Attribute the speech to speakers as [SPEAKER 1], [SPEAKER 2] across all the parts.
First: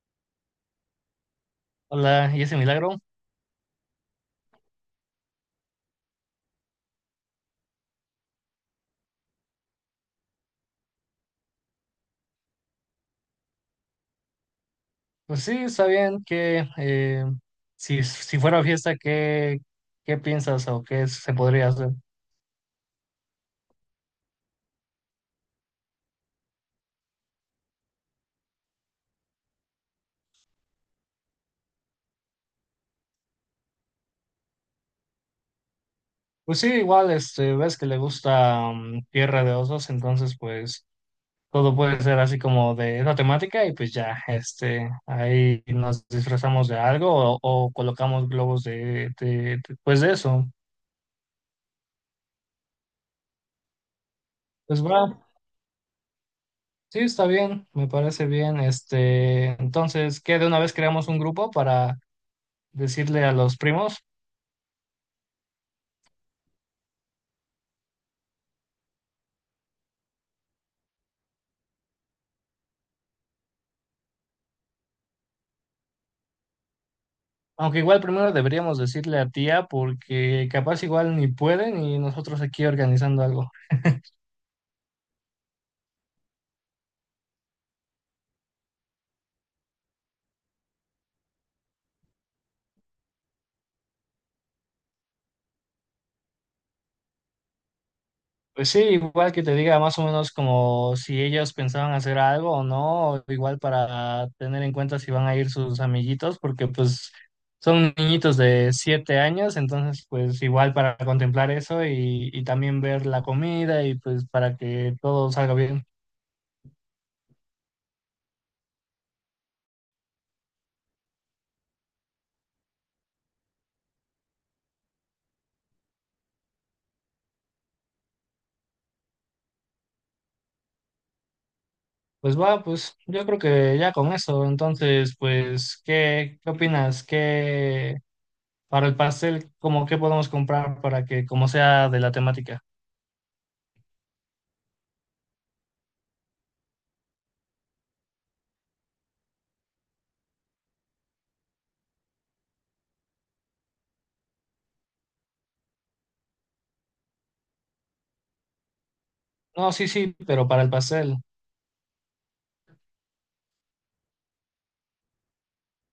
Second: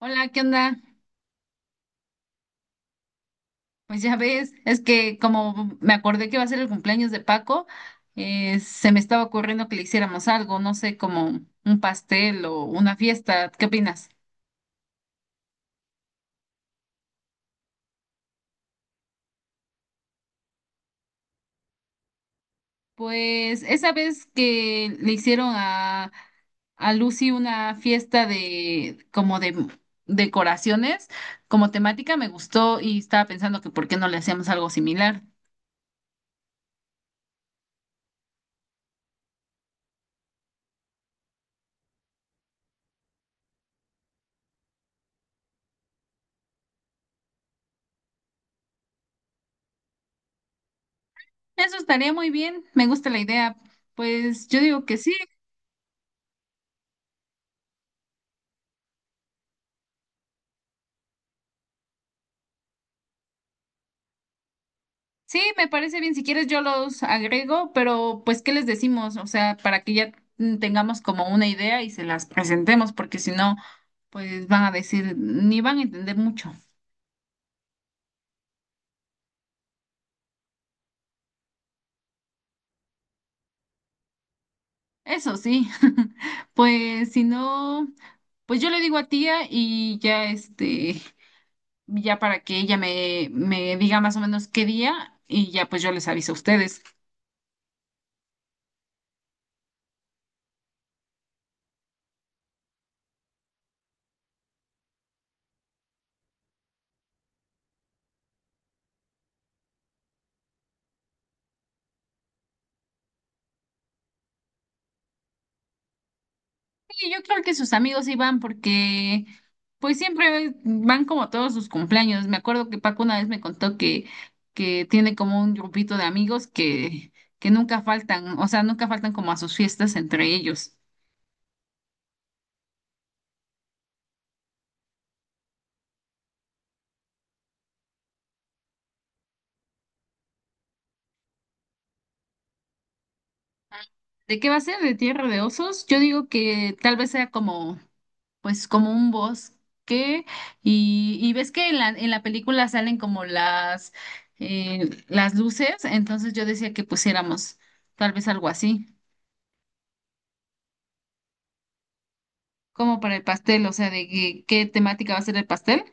[SPEAKER 1] Hola, ¿qué onda?
[SPEAKER 2] Hola, ¿y ese milagro?
[SPEAKER 1] Pues ya ves, es que como me acordé que va a ser el cumpleaños de Paco, se me estaba ocurriendo que le hiciéramos algo, no sé, como un pastel o una fiesta. ¿Qué opinas?
[SPEAKER 2] Pues sí, está bien que si fuera fiesta, ¿qué piensas o qué se podría hacer?
[SPEAKER 1] Pues esa vez que le hicieron a Lucy una fiesta de como de decoraciones, como temática, me gustó y estaba pensando que por qué no le hacíamos algo similar.
[SPEAKER 2] Pues sí, igual, este, ves que le gusta Tierra de Osos, entonces pues todo puede ser así como de esa temática y pues ya, este, ahí nos disfrazamos de algo o colocamos globos de pues de eso.
[SPEAKER 1] Eso estaría muy bien, me gusta la idea. Pues yo
[SPEAKER 2] Pues
[SPEAKER 1] digo que
[SPEAKER 2] va,
[SPEAKER 1] sí.
[SPEAKER 2] sí, está bien, me parece bien, este, entonces, ¿qué de una vez creamos un grupo para decirle a los primos?
[SPEAKER 1] Sí, me parece bien. Si quieres, yo los agrego, pero pues, ¿qué les decimos? O sea, para que ya tengamos como una idea y se las presentemos, porque si no, pues van a decir, ni van a entender mucho.
[SPEAKER 2] Aunque igual primero deberíamos decirle a tía porque capaz igual ni pueden y nosotros aquí organizando algo.
[SPEAKER 1] Eso sí, pues si no, pues yo le digo a tía y ya este, ya para que ella me diga más o menos qué día y ya pues yo les aviso a ustedes.
[SPEAKER 2] Pues sí, igual que te diga más o menos como si ellos pensaban hacer algo o no, igual para tener en cuenta si van a ir sus amiguitos, porque pues son niñitos de 7 años, entonces pues igual para contemplar eso y también ver la comida y pues para que todo salga bien.
[SPEAKER 1] Sí, yo creo que sus amigos iban porque pues siempre van como a todos sus cumpleaños. Me acuerdo que Paco una vez me contó que tiene como un grupito de amigos que nunca faltan, o sea, nunca faltan como a sus fiestas entre ellos.
[SPEAKER 2] Pues va, pues yo creo que ya con eso, entonces pues, ¿qué opinas? ¿Qué? Para el pastel, ¿cómo qué podemos comprar para que, como sea de la temática?
[SPEAKER 1] ¿De qué va a ser? ¿De Tierra de Osos? Yo digo que tal vez sea como, pues como un bosque y ves que en la película salen como las luces, entonces yo decía que pusiéramos tal vez algo así.
[SPEAKER 2] No, sí, sí, pero para el pastel.
[SPEAKER 1] Como para el pastel, o sea, de qué temática va a ser el pastel.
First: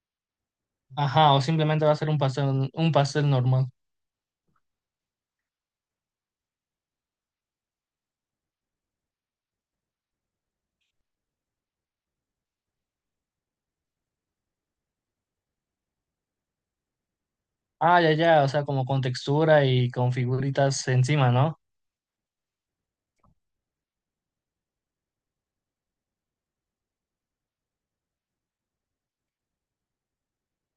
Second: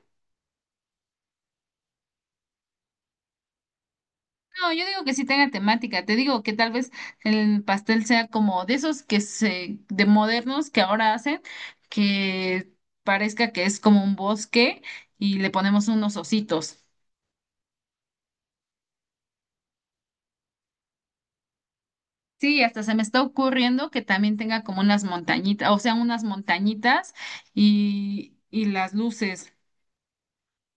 [SPEAKER 2] Ajá, o simplemente va a ser un pastel normal.
[SPEAKER 1] No, yo digo que sí tenga temática, te digo que tal vez el pastel sea como de esos de modernos que ahora hacen, que parezca que es como un bosque y le ponemos unos ositos.
[SPEAKER 2] Ah, ya, ya, o sea, como con textura y con figuritas encima, ¿no?
[SPEAKER 1] Sí, hasta se me está ocurriendo que también tenga como unas montañitas, o sea, unas montañitas y las luces.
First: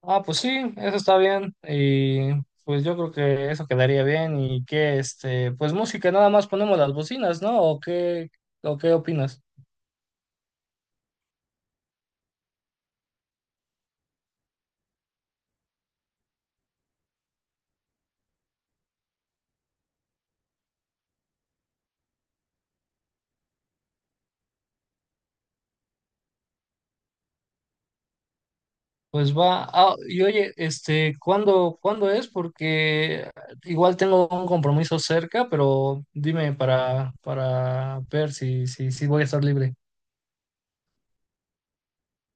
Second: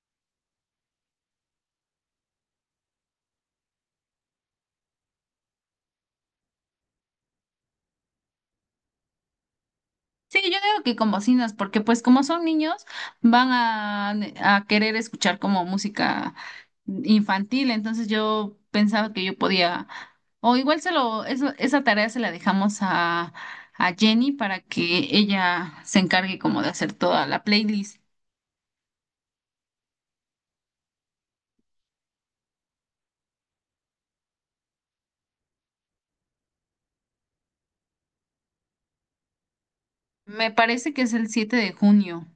[SPEAKER 2] Ah, pues sí, eso está bien. Y pues yo creo que eso quedaría bien. Y que, este, pues música, nada más ponemos las bocinas, ¿no? ¿O qué opinas?
[SPEAKER 1] Sí, yo digo que con bocinas, porque pues como son niños, van a querer escuchar como música infantil, entonces yo pensaba que yo podía, o igual eso, esa tarea se la dejamos a Jenny para que ella se encargue como de hacer toda la playlist.
[SPEAKER 2] Pues va, ah, y oye, este, ¿cuándo es? Porque igual tengo un compromiso cerca, pero dime para ver si voy a estar libre.
[SPEAKER 1] Me parece que es el 7 de junio.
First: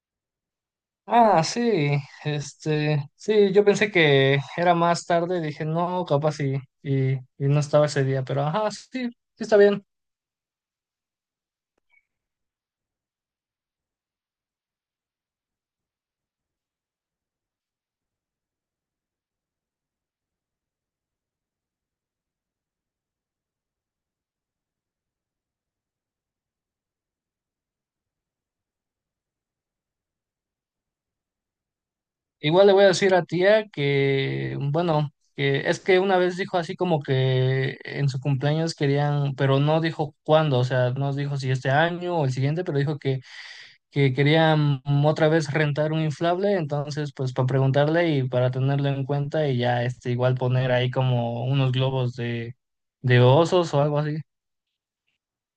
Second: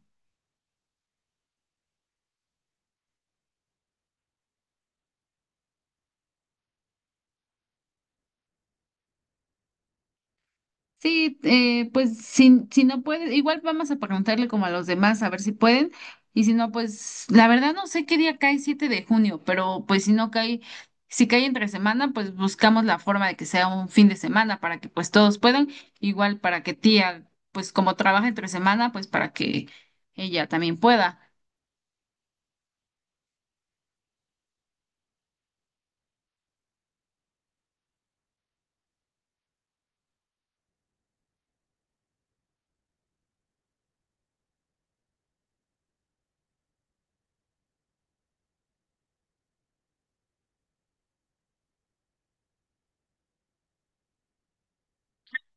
[SPEAKER 2] Ah, sí, este, sí, yo pensé que era más tarde, dije, no, capaz y no estaba ese día, pero ajá, sí, sí está bien.
[SPEAKER 1] Sí, pues si no puede, igual vamos a preguntarle como a los demás a ver si pueden. Y si no, pues la verdad no sé qué día cae 7 de junio, pero pues si no cae, si cae entre semana, pues buscamos la forma de que sea un fin de semana para que pues todos puedan, igual para que tía, pues como trabaja entre semana, pues para que ella también pueda.
[SPEAKER 2] Igual le voy a decir a tía que, bueno, que es que una vez dijo así como que en su cumpleaños querían, pero no dijo cuándo, o sea, no dijo si este año o el siguiente, pero dijo que querían otra vez rentar un inflable, entonces pues para preguntarle y para tenerlo en cuenta y ya este igual poner ahí como unos globos de osos o algo así.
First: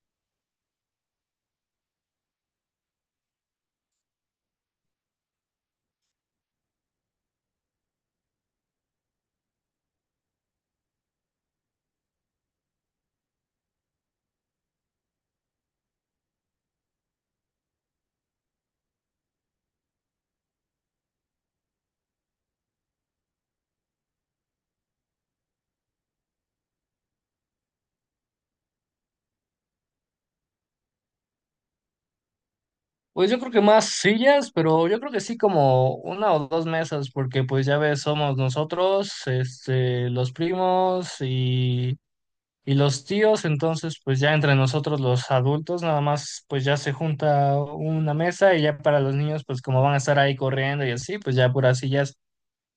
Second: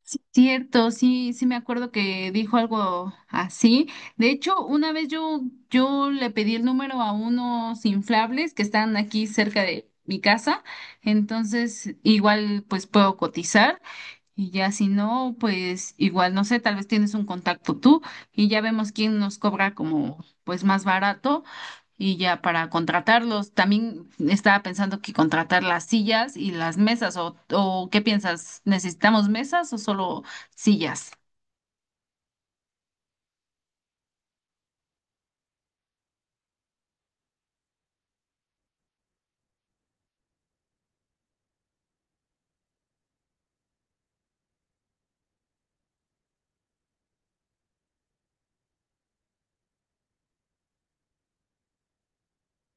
[SPEAKER 1] Sí, cierto, sí, sí me acuerdo que dijo algo así. De hecho, una vez yo le pedí el número a unos inflables que están aquí cerca de mi casa, entonces igual pues puedo cotizar y ya si no, pues igual, no sé, tal vez tienes un contacto tú y ya vemos quién nos cobra como pues más barato y ya para contratarlos. También estaba pensando que contratar las sillas y las mesas o ¿qué piensas? ¿Necesitamos mesas o solo sillas?
[SPEAKER 2] Pues yo creo que más sillas, pero yo creo que sí como una o dos mesas, porque pues ya ves, somos nosotros, este, los primos y los tíos, entonces pues ya entre nosotros los adultos nada más pues ya se junta una mesa y ya para los niños pues como van a estar ahí corriendo y así, pues ya puras sillas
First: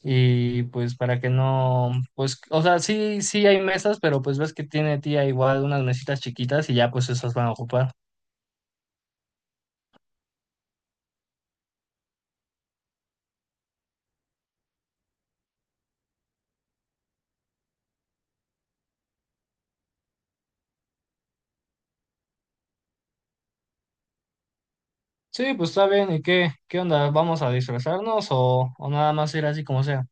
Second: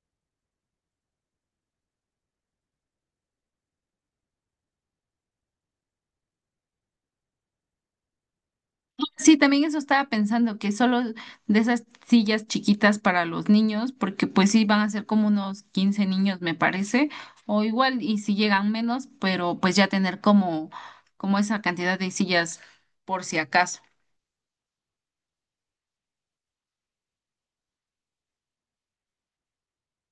[SPEAKER 2] y pues para que no, pues o sea, sí, sí hay mesas, pero pues ves que tiene tía igual unas mesitas chiquitas y ya pues esas van a ocupar.
[SPEAKER 1] Sí, también eso estaba pensando, que solo de esas sillas chiquitas para los niños, porque pues sí van a ser como unos 15 niños, me parece, o igual, y si llegan menos, pero pues ya tener como esa cantidad de sillas por si acaso.
[SPEAKER 2] Sí, pues está bien. ¿Y qué onda? ¿Vamos a disfrazarnos o nada más ir así como sea?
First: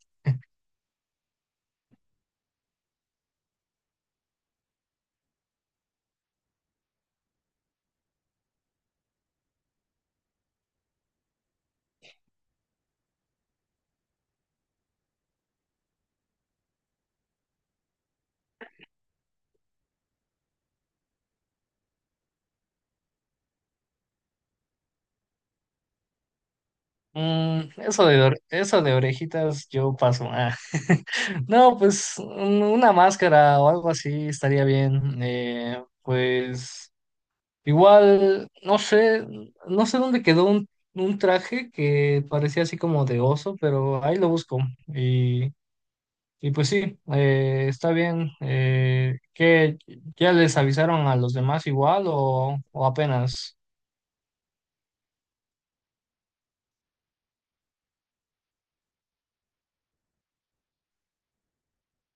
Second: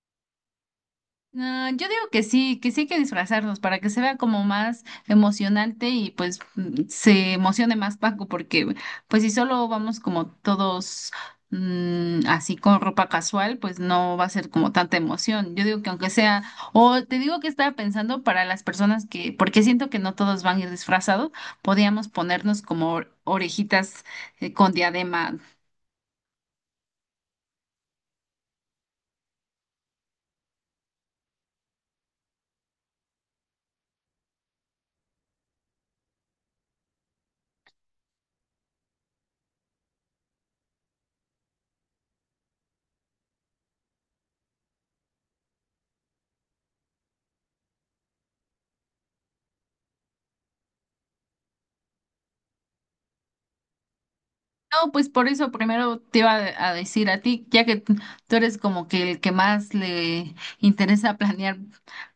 [SPEAKER 1] No, yo digo que sí hay que disfrazarnos para que se vea como más emocionante y pues se emocione más Paco, porque pues si solo vamos como todos así con ropa casual, pues no va a ser como tanta emoción. Yo digo que aunque sea, o te digo que estaba pensando para las personas que, porque siento que no todos van a ir disfrazados, podíamos ponernos como orejitas con diadema.
[SPEAKER 2] Mm, eso de orejitas yo paso. Ah. No, pues una máscara o algo así estaría bien. Pues igual, no sé dónde quedó un traje que parecía así como de oso, pero ahí lo busco. Y pues sí, está bien. ¿Qué, ya les avisaron a los demás igual o apenas?
[SPEAKER 1] No, pues por eso primero te iba a decir a ti, ya que tú eres como que el que más le interesa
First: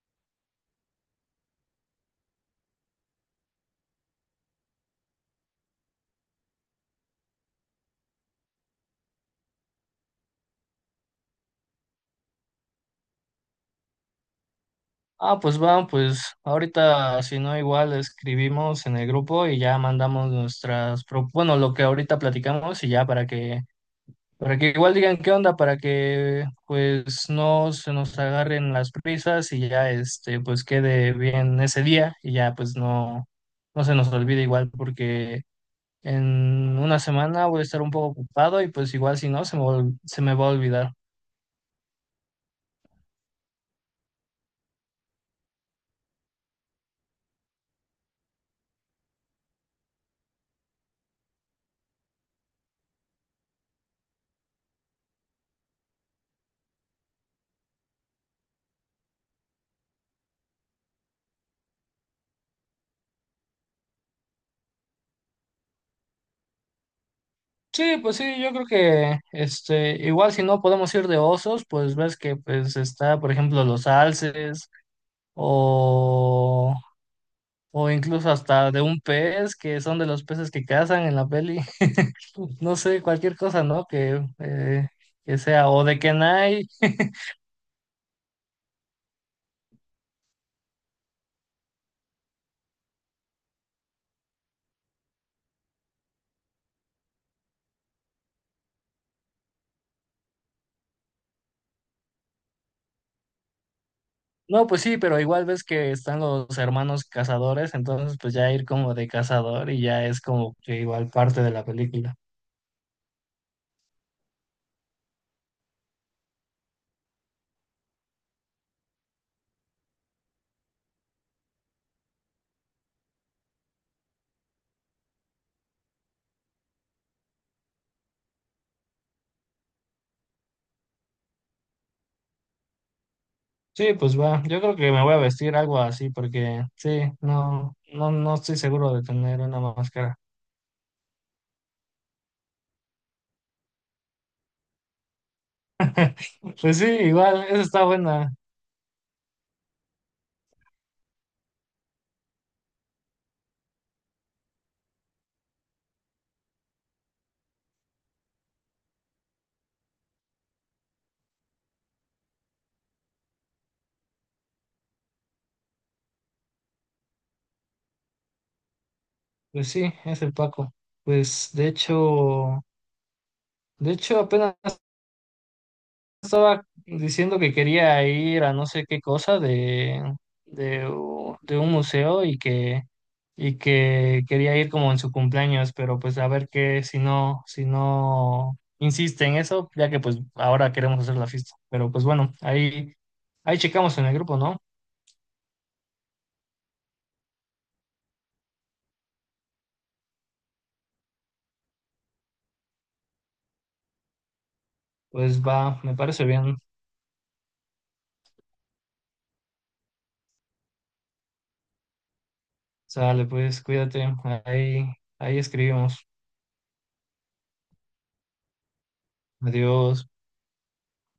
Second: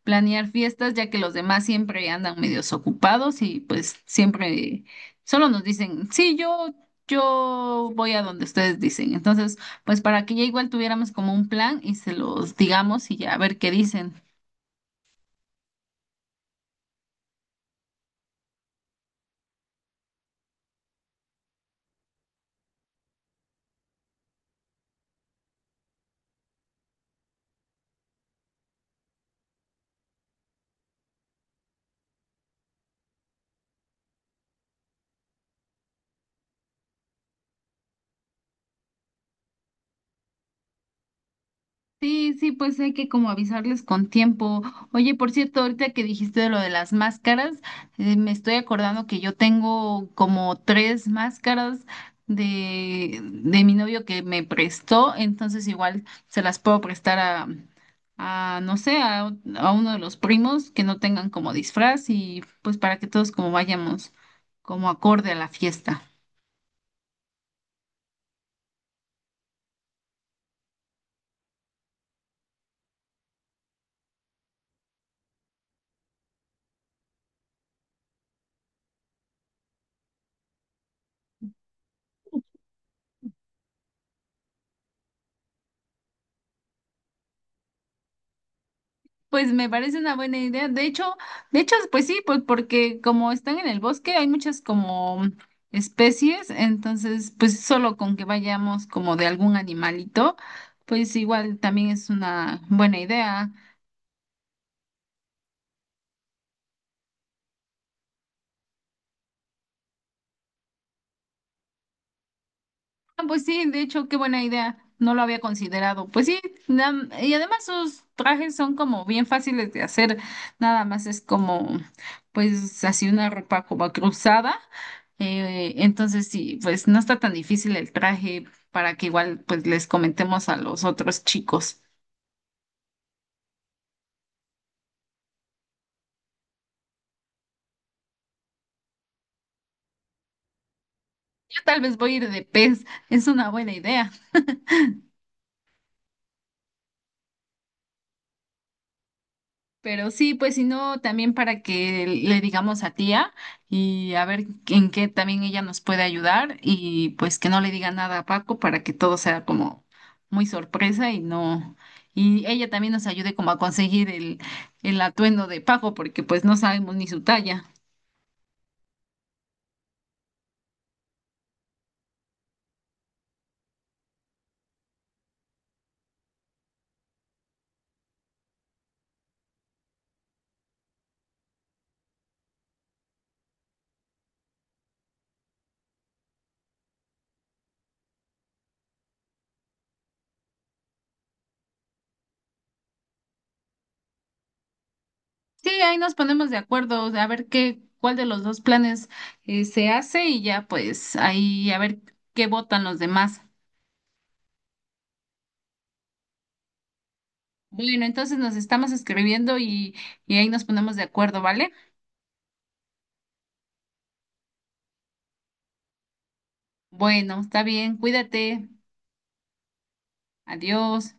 [SPEAKER 1] planear fiestas, ya que los demás siempre andan medios ocupados y pues siempre solo nos dicen, sí, yo voy a donde ustedes dicen. Entonces, pues para que ya igual tuviéramos como un plan y se los digamos y ya a ver qué dicen.
[SPEAKER 2] Ah, pues va, pues ahorita si no igual escribimos en el grupo y ya mandamos nuestras, bueno, lo que ahorita platicamos y ya para que, igual digan qué onda, para que pues no se nos agarren las prisas y ya este, pues quede bien ese día y ya pues no, no se nos olvide igual porque en una semana voy a estar un poco ocupado y pues igual si no, se me va a olvidar.
[SPEAKER 1] Sí, sí, pues hay que como avisarles con tiempo. Oye, por cierto, ahorita que dijiste de lo de las máscaras, me estoy acordando que yo tengo como tres máscaras de mi novio que me prestó, entonces igual se las puedo prestar a no sé, a uno de los primos que no tengan como disfraz y pues para que todos como vayamos como acorde a la fiesta.
[SPEAKER 2] Sí, pues sí, yo creo que este, igual si no podemos ir de osos, pues ves que pues está, por ejemplo, los alces o, o incluso hasta de un pez, que son de los peces que cazan en la peli. No sé, cualquier cosa, ¿no? Que sea, o de Kenai.
[SPEAKER 1] Pues me parece una buena idea. De hecho, pues sí, pues porque como están en el bosque, hay muchas como especies, entonces, pues solo con que vayamos como de algún animalito, pues igual también es una buena idea.
[SPEAKER 2] No, pues sí, pero igual ves que están los hermanos cazadores, entonces pues ya ir como de cazador y ya es como que igual parte de la película.
[SPEAKER 1] Ah, pues sí, de hecho, qué buena idea. No lo había considerado. Pues sí, y además sus trajes son como bien fáciles de hacer. Nada más es como, pues así una ropa como cruzada. Entonces sí, pues no está tan difícil el traje para que igual pues les comentemos a los otros chicos.
[SPEAKER 2] Sí, pues va, yo creo que me voy a vestir algo así porque sí, no, no, no estoy seguro de tener una máscara.
[SPEAKER 1] Yo tal vez voy a ir de pez. Es una buena idea.
[SPEAKER 2] Pues sí, igual, esa está buena.
[SPEAKER 1] Pero sí, pues si no, también para que le digamos a tía y a ver en qué también ella nos puede ayudar y pues que no le diga nada a Paco para que todo sea como muy sorpresa y no, y ella también nos ayude como a conseguir el atuendo de Paco porque pues no sabemos ni su talla.
[SPEAKER 2] Pues sí, es el Paco. Pues de hecho apenas estaba diciendo que quería ir a no sé qué cosa de un museo y que, quería ir como en su cumpleaños, pero pues a ver qué, si no insiste en eso, ya que pues ahora queremos hacer la fiesta. Pero pues bueno, ahí checamos en el grupo, ¿no?
[SPEAKER 1] Sí, ahí nos ponemos de acuerdo, o sea, a ver qué, cuál de los dos planes se hace y ya pues ahí a ver qué votan los demás.
[SPEAKER 2] Pues va, me parece bien.
[SPEAKER 1] Bueno, entonces nos estamos escribiendo y ahí nos ponemos de acuerdo, ¿vale?
[SPEAKER 2] Sale, pues cuídate, ahí, ahí escribimos.
[SPEAKER 1] Bueno, está bien, cuídate,
[SPEAKER 2] Adiós.
[SPEAKER 1] adiós.